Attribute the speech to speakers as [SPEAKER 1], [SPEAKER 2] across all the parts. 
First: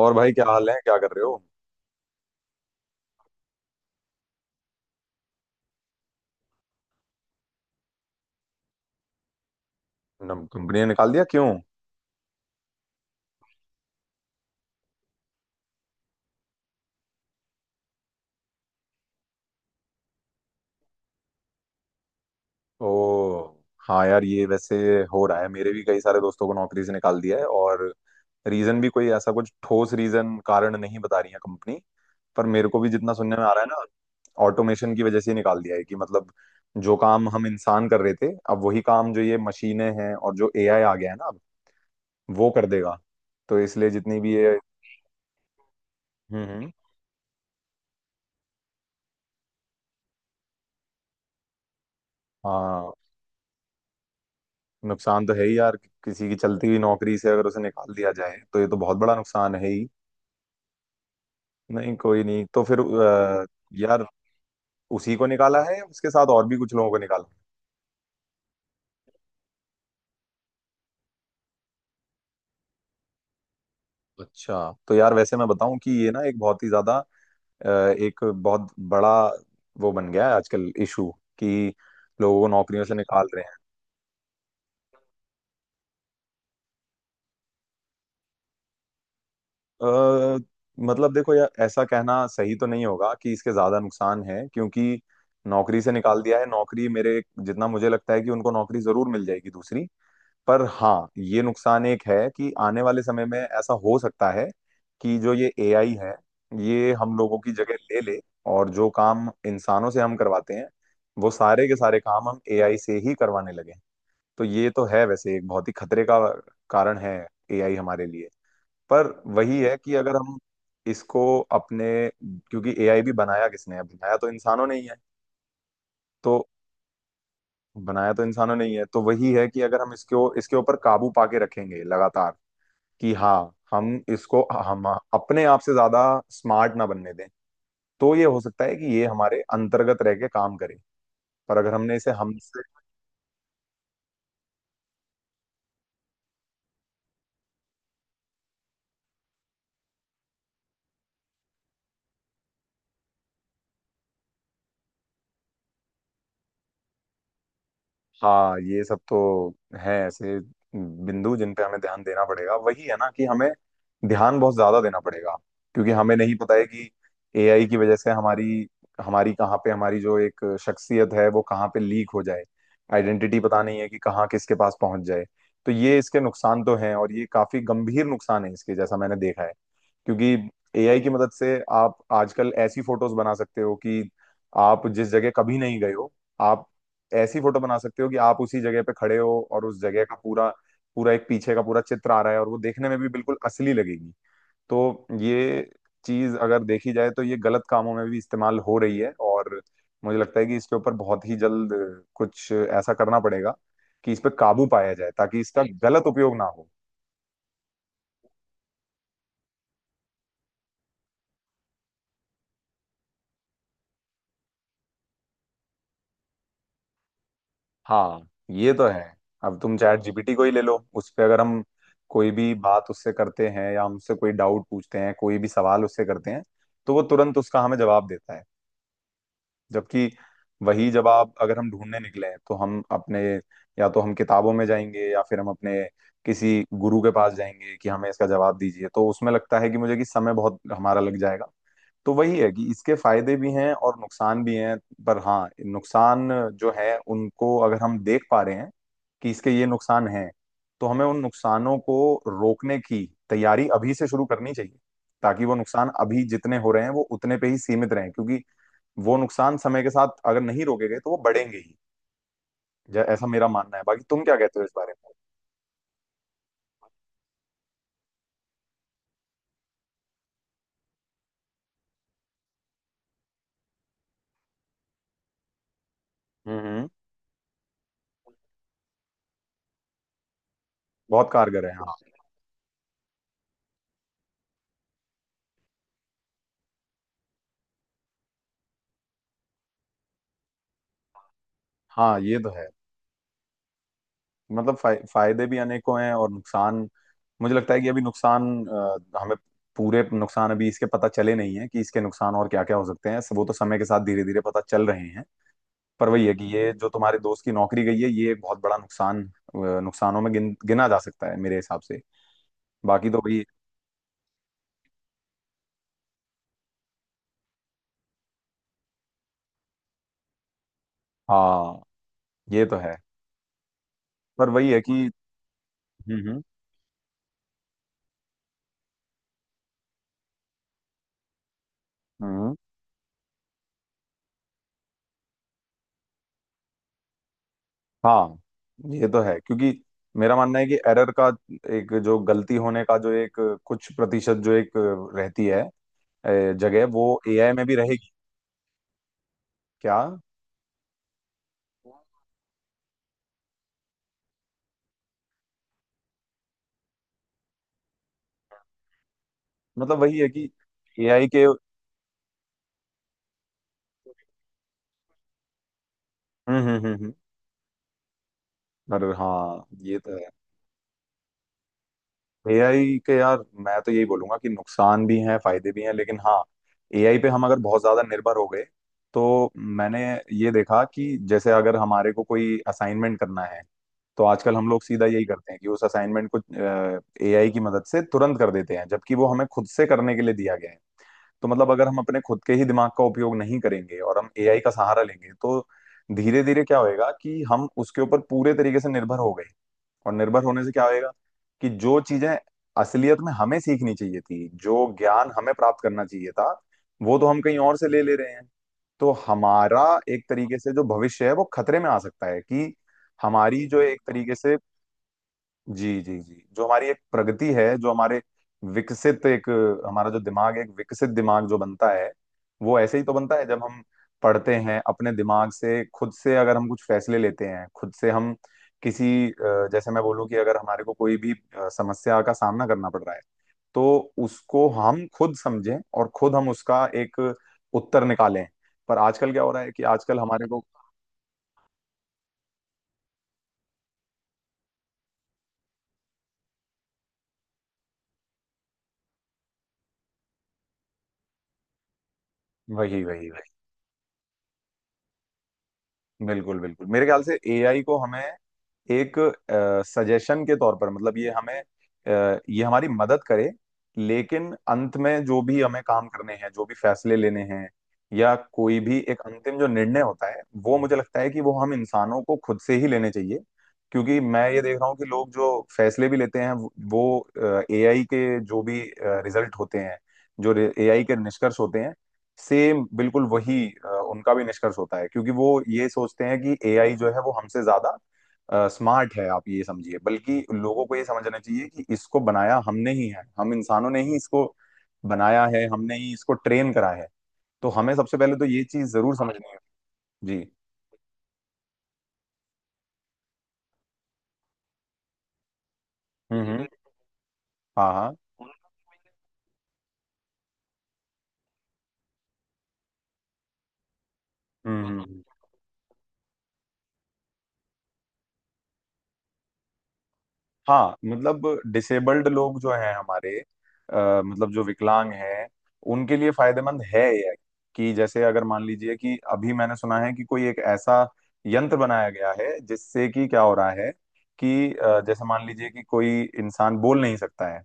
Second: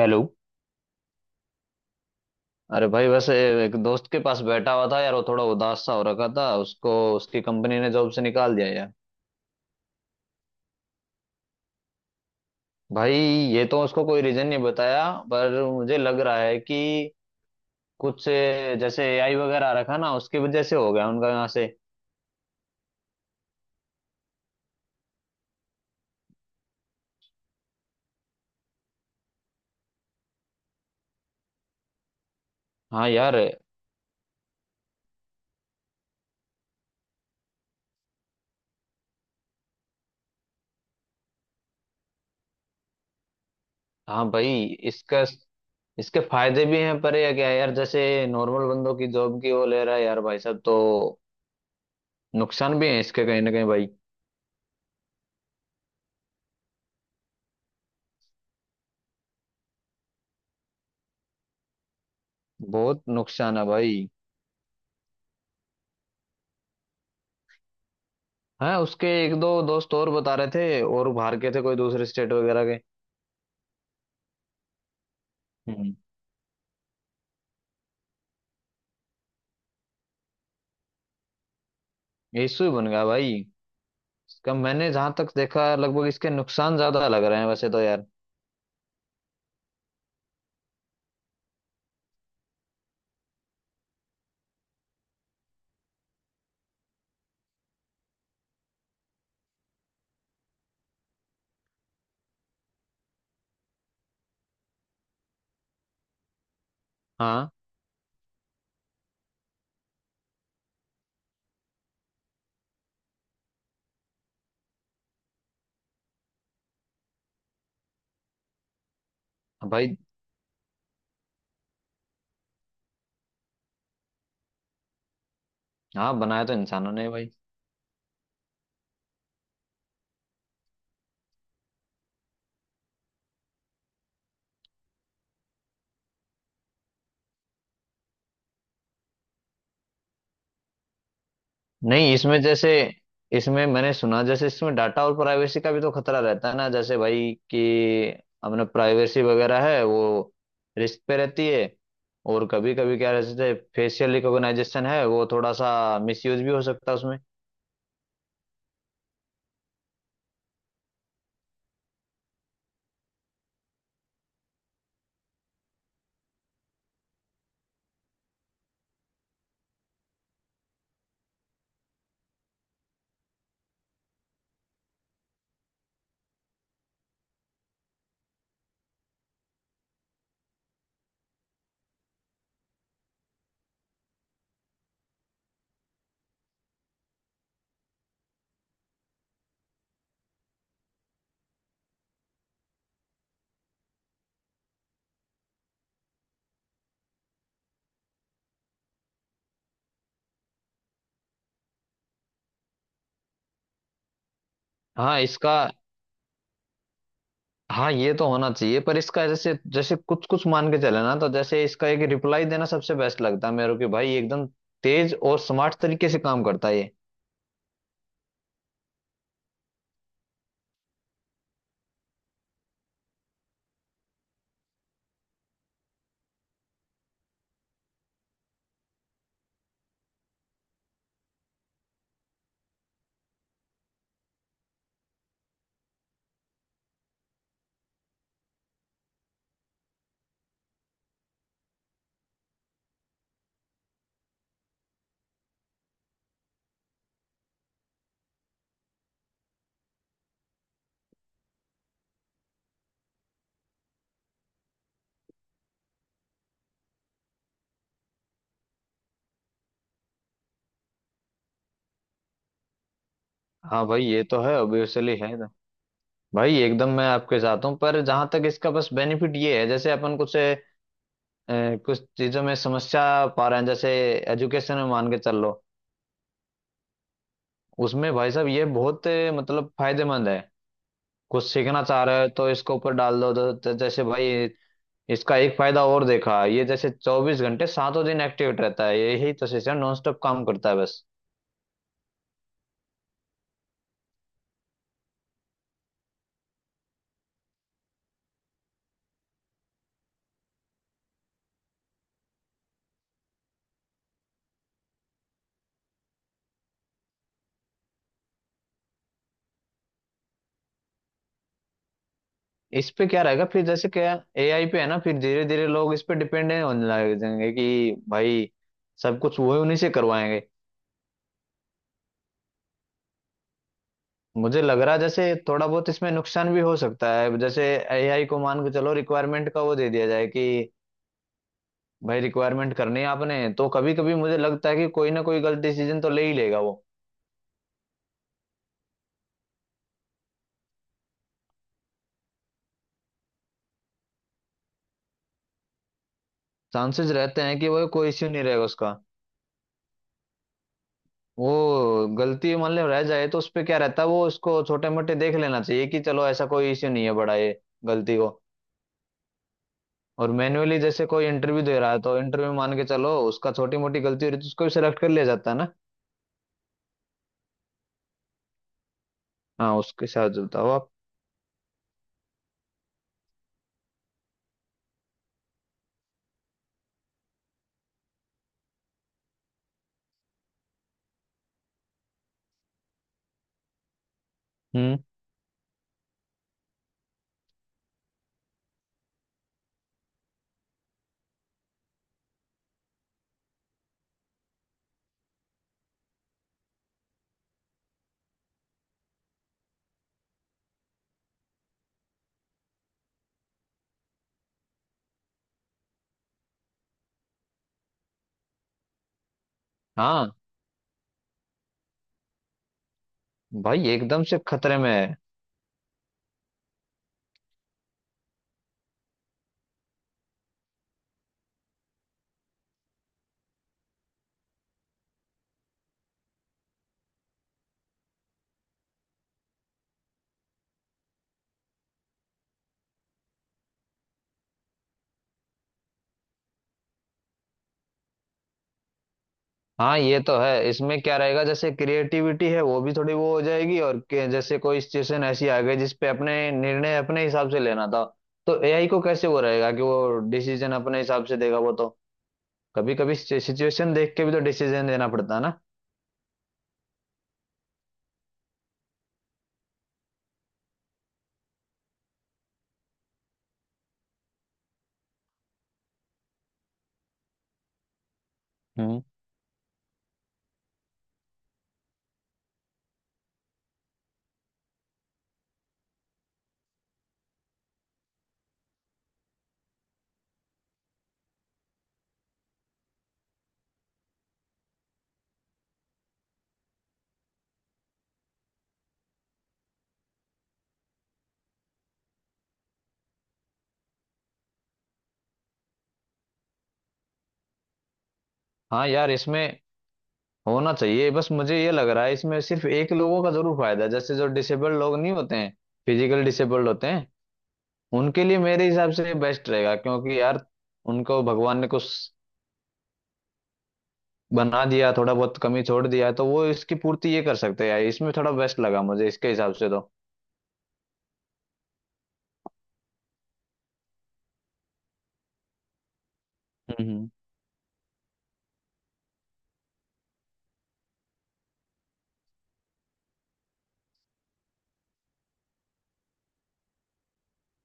[SPEAKER 1] और भाई क्या हाल है? क्या कर रहे हो?
[SPEAKER 2] अरे भाई वैसे एक दोस्त के पास बैठा हुआ था यार। वो थोड़ा उदास सा हो रखा था उसको। उसकी कंपनी ने जॉब से निकाल दिया यार।
[SPEAKER 1] कंपनी ने निकाल दिया? क्यों?
[SPEAKER 2] भाई ये तो उसको कोई रीजन नहीं बताया, पर मुझे लग रहा है कि कुछ जैसे एआई वगैरह आ रखा ना, उसकी वजह से हो गया उनका यहाँ से।
[SPEAKER 1] ओ, हाँ यार, ये वैसे हो रहा है। मेरे भी कई सारे दोस्तों को नौकरी से निकाल दिया है। और रीजन भी कोई ऐसा कुछ ठोस रीजन कारण नहीं बता रही है कंपनी। पर मेरे को भी
[SPEAKER 2] हाँ
[SPEAKER 1] जितना
[SPEAKER 2] यार।
[SPEAKER 1] सुनने में आ रहा है ना, ऑटोमेशन की वजह से ही निकाल दिया है। कि मतलब जो काम हम इंसान कर रहे थे, अब वही काम जो ये मशीनें हैं और जो एआई आ गया है ना, अब वो कर देगा। तो इसलिए जितनी
[SPEAKER 2] हाँ
[SPEAKER 1] भी ये।
[SPEAKER 2] भाई, इसका इसके
[SPEAKER 1] हम्म
[SPEAKER 2] फायदे
[SPEAKER 1] हम्म।
[SPEAKER 2] भी हैं, पर ये क्या है यार, जैसे नॉर्मल बंदों की जॉब की वो ले रहा है यार, भाई साहब। तो नुकसान भी
[SPEAKER 1] हाँ,
[SPEAKER 2] है इसके कहीं ना कहीं भाई।
[SPEAKER 1] नुकसान तो है ही यार। किसी की चलती हुई नौकरी से अगर उसे निकाल दिया जाए तो ये तो बहुत बड़ा नुकसान है ही। नहीं कोई नहीं, तो फिर
[SPEAKER 2] बहुत नुकसान है
[SPEAKER 1] यार
[SPEAKER 2] भाई।
[SPEAKER 1] उसी को निकाला है या उसके साथ और भी कुछ लोगों को निकाला?
[SPEAKER 2] हाँ, उसके एक दो दोस्त और बता रहे थे, और बाहर के थे कोई दूसरे स्टेट वगैरह के।
[SPEAKER 1] अच्छा। तो यार वैसे मैं बताऊं कि
[SPEAKER 2] हम्म
[SPEAKER 1] ये ना एक बहुत ही ज्यादा, एक बहुत बड़ा वो बन गया है आजकल इशू। कि लोगों
[SPEAKER 2] ये
[SPEAKER 1] को
[SPEAKER 2] इशू ही
[SPEAKER 1] नौकरियों
[SPEAKER 2] बन
[SPEAKER 1] से
[SPEAKER 2] गया
[SPEAKER 1] निकाल
[SPEAKER 2] भाई।
[SPEAKER 1] रहे हैं।
[SPEAKER 2] इसका मैंने जहां तक देखा, लगभग इसके नुकसान ज्यादा लग रहे हैं वैसे तो यार।
[SPEAKER 1] अ, मतलब देखो यार, ऐसा कहना सही तो नहीं होगा कि इसके ज्यादा नुकसान है, क्योंकि नौकरी से निकाल दिया है नौकरी। मेरे जितना मुझे लगता है कि उनको नौकरी जरूर मिल जाएगी दूसरी। पर हाँ, ये नुकसान एक है कि आने वाले समय में ऐसा हो सकता है कि जो ये एआई है, ये हम लोगों
[SPEAKER 2] हाँ
[SPEAKER 1] की जगह ले ले। और जो काम इंसानों से हम करवाते हैं, वो सारे के सारे काम हम एआई से ही करवाने लगे। तो ये तो है वैसे एक बहुत ही खतरे का कारण है एआई हमारे लिए। पर वही है कि
[SPEAKER 2] भाई।
[SPEAKER 1] अगर हम इसको अपने, क्योंकि एआई भी बनाया किसने है? बनाया तो इंसानों ने ही है।
[SPEAKER 2] हाँ,
[SPEAKER 1] तो
[SPEAKER 2] बनाया तो इंसानों ने भाई।
[SPEAKER 1] बनाया तो इंसानों ने ही है, तो वही है कि अगर हम इसको, इसके ऊपर काबू पाके रखेंगे लगातार, कि हाँ हम इसको, हम अपने आप से ज्यादा स्मार्ट ना बनने दें, तो ये हो सकता है कि ये हमारे अंतर्गत रह के काम करे। पर अगर हमने इसे
[SPEAKER 2] नहीं, इसमें
[SPEAKER 1] हमसे।
[SPEAKER 2] जैसे इसमें मैंने सुना, जैसे इसमें डाटा और प्राइवेसी का भी तो खतरा रहता है ना, जैसे भाई कि अपना प्राइवेसी वगैरह है, वो रिस्क पे रहती है। और कभी कभी क्या रहता है, फेशियल रिकॉग्नाइजेशन है, वो थोड़ा सा मिसयूज भी हो सकता है उसमें।
[SPEAKER 1] हाँ, ये सब तो है ऐसे बिंदु जिन पे हमें ध्यान देना पड़ेगा। वही है ना, कि हमें ध्यान बहुत ज्यादा देना पड़ेगा, क्योंकि हमें नहीं पता है कि एआई की वजह से हमारी, हमारी कहाँ पे, हमारी जो एक शख्सियत है वो कहाँ पे लीक हो जाए। आइडेंटिटी, पता नहीं है कि कहाँ किसके पास पहुंच जाए। तो ये इसके नुकसान तो हैं, और ये काफी गंभीर नुकसान है इसके, जैसा मैंने देखा है। क्योंकि एआई की मदद से आप आजकल ऐसी फोटोज बना सकते हो कि आप जिस जगह कभी नहीं गए हो, आप ऐसी फोटो बना सकते हो कि आप उसी जगह पे खड़े हो और उस जगह का पूरा, पूरा एक पीछे का पूरा चित्र आ रहा है, और वो देखने में भी बिल्कुल असली लगेगी। तो ये चीज अगर देखी जाए तो ये गलत कामों में भी इस्तेमाल हो रही है। और मुझे लगता है कि इसके ऊपर बहुत ही जल्द कुछ ऐसा करना पड़ेगा कि इस पे काबू पाया जाए,
[SPEAKER 2] हाँ,
[SPEAKER 1] ताकि
[SPEAKER 2] इसका।
[SPEAKER 1] इसका गलत उपयोग ना हो।
[SPEAKER 2] हाँ, ये तो होना चाहिए, पर इसका जैसे जैसे कुछ कुछ मान के चले ना, तो जैसे इसका एक रिप्लाई देना सबसे बेस्ट लगता है मेरे को कि भाई एकदम तेज और स्मार्ट तरीके से काम करता है ये।
[SPEAKER 1] हाँ, ये तो है। अब तुम चैट जीपीटी को ही ले लो। उस पे अगर हम कोई भी बात उससे करते हैं, या हमसे कोई डाउट पूछते हैं, कोई भी सवाल उससे करते हैं, तो वो तुरंत उसका हमें जवाब देता है। जबकि वही जवाब अगर हम ढूंढने निकले हैं तो हम अपने, या तो हम किताबों में जाएंगे, या फिर हम अपने किसी गुरु के पास जाएंगे कि हमें इसका जवाब दीजिए, तो उसमें लगता है कि मुझे कि समय बहुत हमारा लग जाएगा। तो वही है कि इसके फायदे भी हैं और नुकसान भी हैं। पर हाँ, नुकसान जो है उनको अगर हम देख पा रहे हैं कि इसके ये नुकसान हैं, तो हमें उन नुकसानों को रोकने की तैयारी अभी से शुरू करनी चाहिए, ताकि वो नुकसान अभी जितने हो रहे हैं वो उतने पे ही सीमित रहें। क्योंकि वो नुकसान समय के साथ अगर नहीं रोके गए तो वो बढ़ेंगे ही। ऐसा मेरा मानना है।
[SPEAKER 2] हाँ
[SPEAKER 1] बाकी
[SPEAKER 2] भाई, ये
[SPEAKER 1] तुम क्या
[SPEAKER 2] तो है
[SPEAKER 1] कहते हो इस बारे में?
[SPEAKER 2] ऑब्वियसली है ना। भाई एकदम मैं आपके साथ हूँ, पर जहां तक इसका बस बेनिफिट ये है, जैसे अपन कुछ कुछ चीजों में समस्या पा रहे हैं, जैसे एजुकेशन में मान के चल लो।
[SPEAKER 1] हम्म।
[SPEAKER 2] उसमें भाई साहब ये बहुत मतलब फायदेमंद है।
[SPEAKER 1] बहुत
[SPEAKER 2] कुछ
[SPEAKER 1] कारगर है
[SPEAKER 2] सीखना
[SPEAKER 1] हाँ।
[SPEAKER 2] चाह रहे हो तो इसके ऊपर डाल दो, तो जैसे भाई इसका एक फायदा और देखा, ये जैसे 24 घंटे सातों दिन एक्टिव रहता है। यही तो सिस्टम नॉन स्टॉप काम करता है बस।
[SPEAKER 1] हाँ, ये तो है। मतलब फायदे भी अनेकों हैं और नुकसान, मुझे लगता है कि अभी नुकसान हमें पूरे नुकसान अभी इसके पता चले नहीं है कि इसके नुकसान और क्या क्या हो सकते हैं। वो तो समय के साथ धीरे धीरे पता चल रहे हैं। पर वही है कि ये जो तुम्हारे दोस्त की नौकरी गई है, ये एक बहुत बड़ा नुकसान, नुकसानों में गिना जा सकता है मेरे हिसाब से।
[SPEAKER 2] इस पे
[SPEAKER 1] बाकी तो
[SPEAKER 2] क्या
[SPEAKER 1] वही।
[SPEAKER 2] रहेगा फिर, जैसे क्या एआई पे है ना, फिर धीरे धीरे लोग इस पे डिपेंडेंट होने लग जाएंगे कि भाई सब कुछ वो उन्हीं से करवाएंगे।
[SPEAKER 1] हाँ, ये तो है। पर
[SPEAKER 2] मुझे
[SPEAKER 1] वही है
[SPEAKER 2] लग रहा है
[SPEAKER 1] कि।
[SPEAKER 2] जैसे थोड़ा बहुत इसमें
[SPEAKER 1] हम्म हम्म
[SPEAKER 2] नुकसान भी हो सकता है, जैसे एआई को मान के चलो रिक्वायरमेंट का वो दे दिया जाए कि भाई
[SPEAKER 1] हम्म,
[SPEAKER 2] रिक्वायरमेंट करनी है आपने, तो कभी कभी मुझे लगता है कि कोई ना कोई गलत डिसीजन तो ले ही लेगा वो।
[SPEAKER 1] हाँ, ये तो है। क्योंकि मेरा मानना है कि एरर का एक जो गलती होने का जो एक कुछ प्रतिशत जो एक रहती है जगह,
[SPEAKER 2] चांसेस
[SPEAKER 1] वो
[SPEAKER 2] रहते
[SPEAKER 1] एआई
[SPEAKER 2] हैं
[SPEAKER 1] में
[SPEAKER 2] कि
[SPEAKER 1] भी
[SPEAKER 2] वो कोई
[SPEAKER 1] रहेगी।
[SPEAKER 2] इश्यू नहीं रहेगा उसका।
[SPEAKER 1] क्या?
[SPEAKER 2] वो गलती मान लो रह जाए, तो उस पे क्या रहता है, वो उसको छोटे मोटे देख लेना चाहिए कि चलो ऐसा कोई इश्यू नहीं है बड़ा ये गलती को।
[SPEAKER 1] मतलब वही है
[SPEAKER 2] और
[SPEAKER 1] कि
[SPEAKER 2] मैन्युअली जैसे कोई
[SPEAKER 1] एआई के।
[SPEAKER 2] इंटरव्यू दे रहा है, तो इंटरव्यू मान के चलो उसका छोटी मोटी गलती हो रही है, तो उसको भी सिलेक्ट कर लिया जाता है ना।
[SPEAKER 1] हम्म हम्म हम्म हम्म। अरे हाँ,
[SPEAKER 2] हाँ,
[SPEAKER 1] ये
[SPEAKER 2] उसके
[SPEAKER 1] तो है।
[SPEAKER 2] साथ जुड़ता हो आप।
[SPEAKER 1] एआई के यार, मैं तो यही बोलूंगा कि नुकसान भी हैं, फायदे भी हैं, लेकिन हाँ, एआई पे हम अगर बहुत ज्यादा निर्भर हो गए तो, मैंने ये देखा कि जैसे अगर हमारे को कोई असाइनमेंट करना है, तो आजकल हम लोग
[SPEAKER 2] हम्म।
[SPEAKER 1] सीधा यही करते हैं कि उस असाइनमेंट को एआई की मदद से तुरंत कर देते हैं, जबकि वो हमें खुद से करने के लिए दिया गया है। तो मतलब अगर हम अपने खुद के ही दिमाग का उपयोग नहीं करेंगे और हम एआई का सहारा लेंगे तो धीरे धीरे क्या होएगा कि हम उसके ऊपर पूरे तरीके से निर्भर हो गए। और निर्भर होने से क्या होएगा कि जो चीजें असलियत में हमें सीखनी चाहिए थी, जो ज्ञान हमें प्राप्त करना चाहिए था, वो तो हम कहीं और से ले ले रहे हैं। तो हमारा एक
[SPEAKER 2] हाँ
[SPEAKER 1] तरीके से जो भविष्य है वो खतरे में आ सकता है कि हमारी जो
[SPEAKER 2] भाई
[SPEAKER 1] एक
[SPEAKER 2] एकदम
[SPEAKER 1] तरीके
[SPEAKER 2] से
[SPEAKER 1] से,
[SPEAKER 2] खतरे में है।
[SPEAKER 1] जी जी जी, जो हमारी एक प्रगति है, जो हमारे विकसित एक, हमारा जो दिमाग है, एक विकसित दिमाग जो बनता है, वो ऐसे ही तो बनता है जब हम पढ़ते हैं अपने दिमाग से, खुद से अगर हम कुछ फैसले लेते हैं, खुद से हम किसी जैसे मैं बोलूँ कि अगर हमारे को कोई भी समस्या का सामना करना पड़ रहा है, तो उसको हम खुद समझें और खुद हम उसका एक उत्तर निकालें। पर आजकल क्या हो रहा है कि
[SPEAKER 2] हाँ
[SPEAKER 1] आजकल
[SPEAKER 2] ये तो
[SPEAKER 1] हमारे को,
[SPEAKER 2] है, इसमें क्या रहेगा, जैसे क्रिएटिविटी है वो भी थोड़ी वो हो जाएगी और जैसे कोई सिचुएशन ऐसी आ गई जिसपे अपने निर्णय अपने हिसाब से लेना था, तो एआई को कैसे वो रहेगा कि वो डिसीजन अपने हिसाब से देगा वो तो, कभी
[SPEAKER 1] वही
[SPEAKER 2] कभी
[SPEAKER 1] वही,
[SPEAKER 2] सिचुएशन देख के भी तो डिसीजन देना पड़ता है ना।
[SPEAKER 1] बिल्कुल बिल्कुल। मेरे ख्याल से एआई को हमें एक सजेशन के तौर पर, मतलब ये हमें, ये हमारी मदद करे, लेकिन अंत में जो भी हमें काम करने हैं, जो भी फैसले लेने हैं, या कोई भी
[SPEAKER 2] हम्म।
[SPEAKER 1] एक अंतिम जो निर्णय होता है, वो मुझे लगता है कि वो हम इंसानों को खुद से ही लेने चाहिए। क्योंकि मैं ये देख रहा हूँ कि लोग जो फैसले भी लेते हैं, वो एआई के जो भी रिजल्ट होते हैं, जो एआई के निष्कर्ष होते हैं, सेम बिल्कुल वही उनका भी निष्कर्ष होता है। क्योंकि वो ये सोचते हैं कि एआई जो है वो हमसे ज्यादा स्मार्ट है। आप ये समझिए, बल्कि लोगों को ये समझना चाहिए कि इसको बनाया हमने ही है, हम इंसानों ने ही इसको बनाया है, हमने ही इसको ट्रेन करा है। तो हमें सबसे पहले तो ये
[SPEAKER 2] हाँ
[SPEAKER 1] चीज
[SPEAKER 2] यार,
[SPEAKER 1] जरूर
[SPEAKER 2] इसमें
[SPEAKER 1] समझनी है। जी।
[SPEAKER 2] होना चाहिए, बस मुझे ये लग रहा है इसमें सिर्फ एक लोगों का जरूर फायदा है, जैसे जो डिसेबल्ड लोग नहीं होते हैं, फिजिकल
[SPEAKER 1] हम्म।
[SPEAKER 2] डिसेबल्ड होते हैं,
[SPEAKER 1] हाँ हाँ।
[SPEAKER 2] उनके लिए मेरे हिसाब से बेस्ट रहेगा क्योंकि यार उनको भगवान ने कुछ बना
[SPEAKER 1] हम्म
[SPEAKER 2] दिया,
[SPEAKER 1] हम्म
[SPEAKER 2] थोड़ा
[SPEAKER 1] हम्म।
[SPEAKER 2] बहुत कमी छोड़ दिया है, तो वो इसकी पूर्ति ये कर सकते हैं यार, इसमें थोड़ा बेस्ट लगा मुझे इसके हिसाब से तो।
[SPEAKER 1] हाँ मतलब डिसेबल्ड लोग जो हैं हमारे, मतलब जो विकलांग हैं, उनके लिए फायदेमंद है
[SPEAKER 2] हम्म।
[SPEAKER 1] ये। कि जैसे अगर मान लीजिए, कि अभी मैंने सुना है कि कोई एक ऐसा यंत्र बनाया गया है जिससे कि क्या हो रहा है कि जैसे मान लीजिए कि कोई इंसान बोल नहीं सकता है,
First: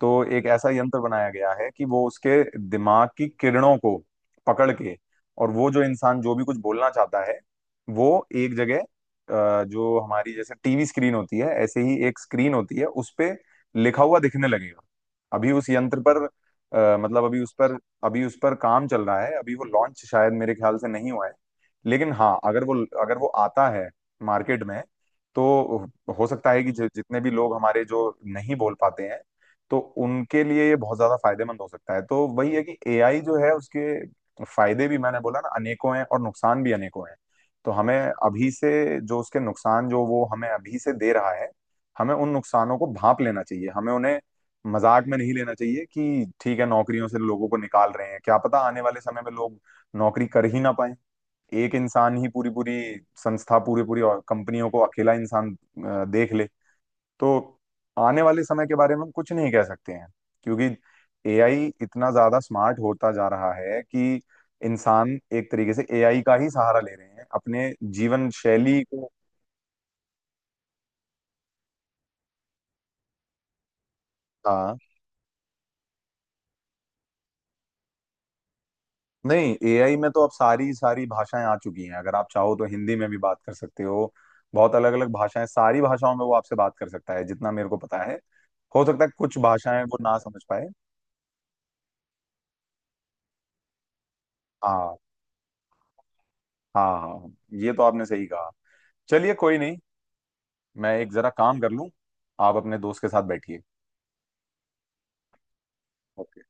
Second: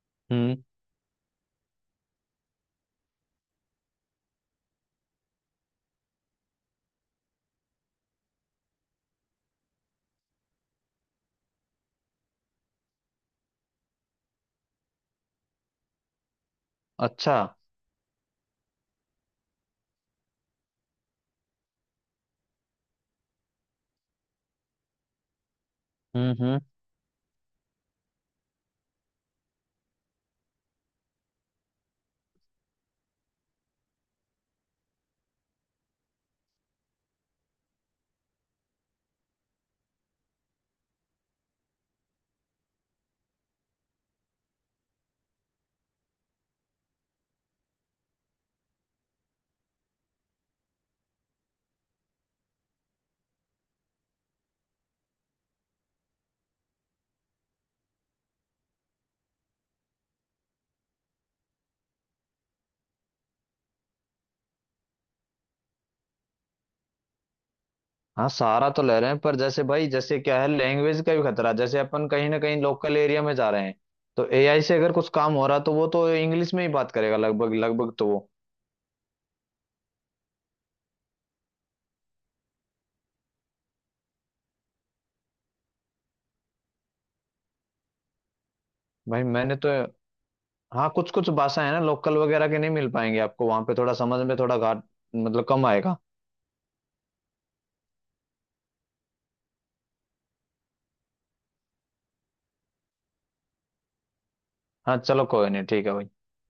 [SPEAKER 1] तो एक
[SPEAKER 2] हम्म।
[SPEAKER 1] ऐसा यंत्र बनाया गया है कि वो उसके दिमाग की किरणों को पकड़ के, और वो जो इंसान जो भी कुछ बोलना चाहता है, वो एक जगह जो हमारी जैसे टीवी स्क्रीन होती है, ऐसे ही एक स्क्रीन होती है उस पे लिखा हुआ दिखने लगेगा। अभी उस यंत्र पर मतलब
[SPEAKER 2] अच्छा।
[SPEAKER 1] अभी उस पर, अभी उस पर काम चल रहा है। अभी वो लॉन्च शायद मेरे ख्याल से नहीं हुआ है। लेकिन हाँ, अगर वो, अगर वो आता है मार्केट में, तो हो सकता
[SPEAKER 2] हम्म।
[SPEAKER 1] है कि जितने भी लोग हमारे जो नहीं बोल पाते हैं, तो उनके लिए ये बहुत ज्यादा फायदेमंद हो सकता है। तो वही है कि एआई जो है उसके फायदे भी मैंने बोला ना अनेकों हैं और नुकसान भी अनेकों हैं। तो हमें अभी से जो उसके नुकसान जो वो हमें अभी से दे रहा है, हमें उन नुकसानों को भांप लेना चाहिए। हमें उन्हें मजाक में नहीं लेना चाहिए, कि ठीक है नौकरियों से लोगों को निकाल रहे हैं, क्या पता आने वाले समय में लोग नौकरी कर ही ना पाए। एक इंसान ही पूरी पूरी संस्था, पूरी पूरी और कंपनियों को अकेला इंसान देख ले। तो आने वाले समय के बारे में हम कुछ नहीं कह सकते हैं, क्योंकि एआई इतना ज्यादा स्मार्ट होता जा रहा है कि इंसान एक तरीके से एआई का ही सहारा ले रहे हैं अपने
[SPEAKER 2] हाँ,
[SPEAKER 1] जीवन
[SPEAKER 2] सहारा
[SPEAKER 1] शैली
[SPEAKER 2] तो ले
[SPEAKER 1] को।
[SPEAKER 2] रहे हैं, पर जैसे भाई जैसे क्या है, लैंग्वेज का भी खतरा है। जैसे अपन कहीं ना कहीं लोकल एरिया में जा रहे हैं, तो एआई से
[SPEAKER 1] हाँ,
[SPEAKER 2] अगर कुछ काम हो रहा तो वो तो इंग्लिश में ही बात करेगा लगभग लगभग तो वो।
[SPEAKER 1] नहीं एआई में तो अब सारी सारी भाषाएं आ चुकी हैं, अगर आप चाहो तो हिंदी में भी बात कर सकते हो। बहुत अलग अलग भाषाएं, सारी भाषाओं में वो आपसे बात कर सकता है जितना मेरे को पता है। हो सकता है
[SPEAKER 2] भाई
[SPEAKER 1] कुछ
[SPEAKER 2] मैंने तो।
[SPEAKER 1] भाषाएं वो ना समझ पाए।
[SPEAKER 2] हाँ, कुछ कुछ भाषा है ना लोकल वगैरह के, नहीं मिल पाएंगे आपको, वहां पे थोड़ा समझ में थोड़ा घाट
[SPEAKER 1] हाँ
[SPEAKER 2] मतलब कम आएगा।
[SPEAKER 1] हाँ, हाँ ये तो आपने सही कहा। चलिए कोई नहीं, मैं एक जरा काम कर लूं, आप अपने दोस्त के साथ बैठिए।
[SPEAKER 2] हाँ चलो, कोई नहीं, ठीक है भाई।
[SPEAKER 1] ओके।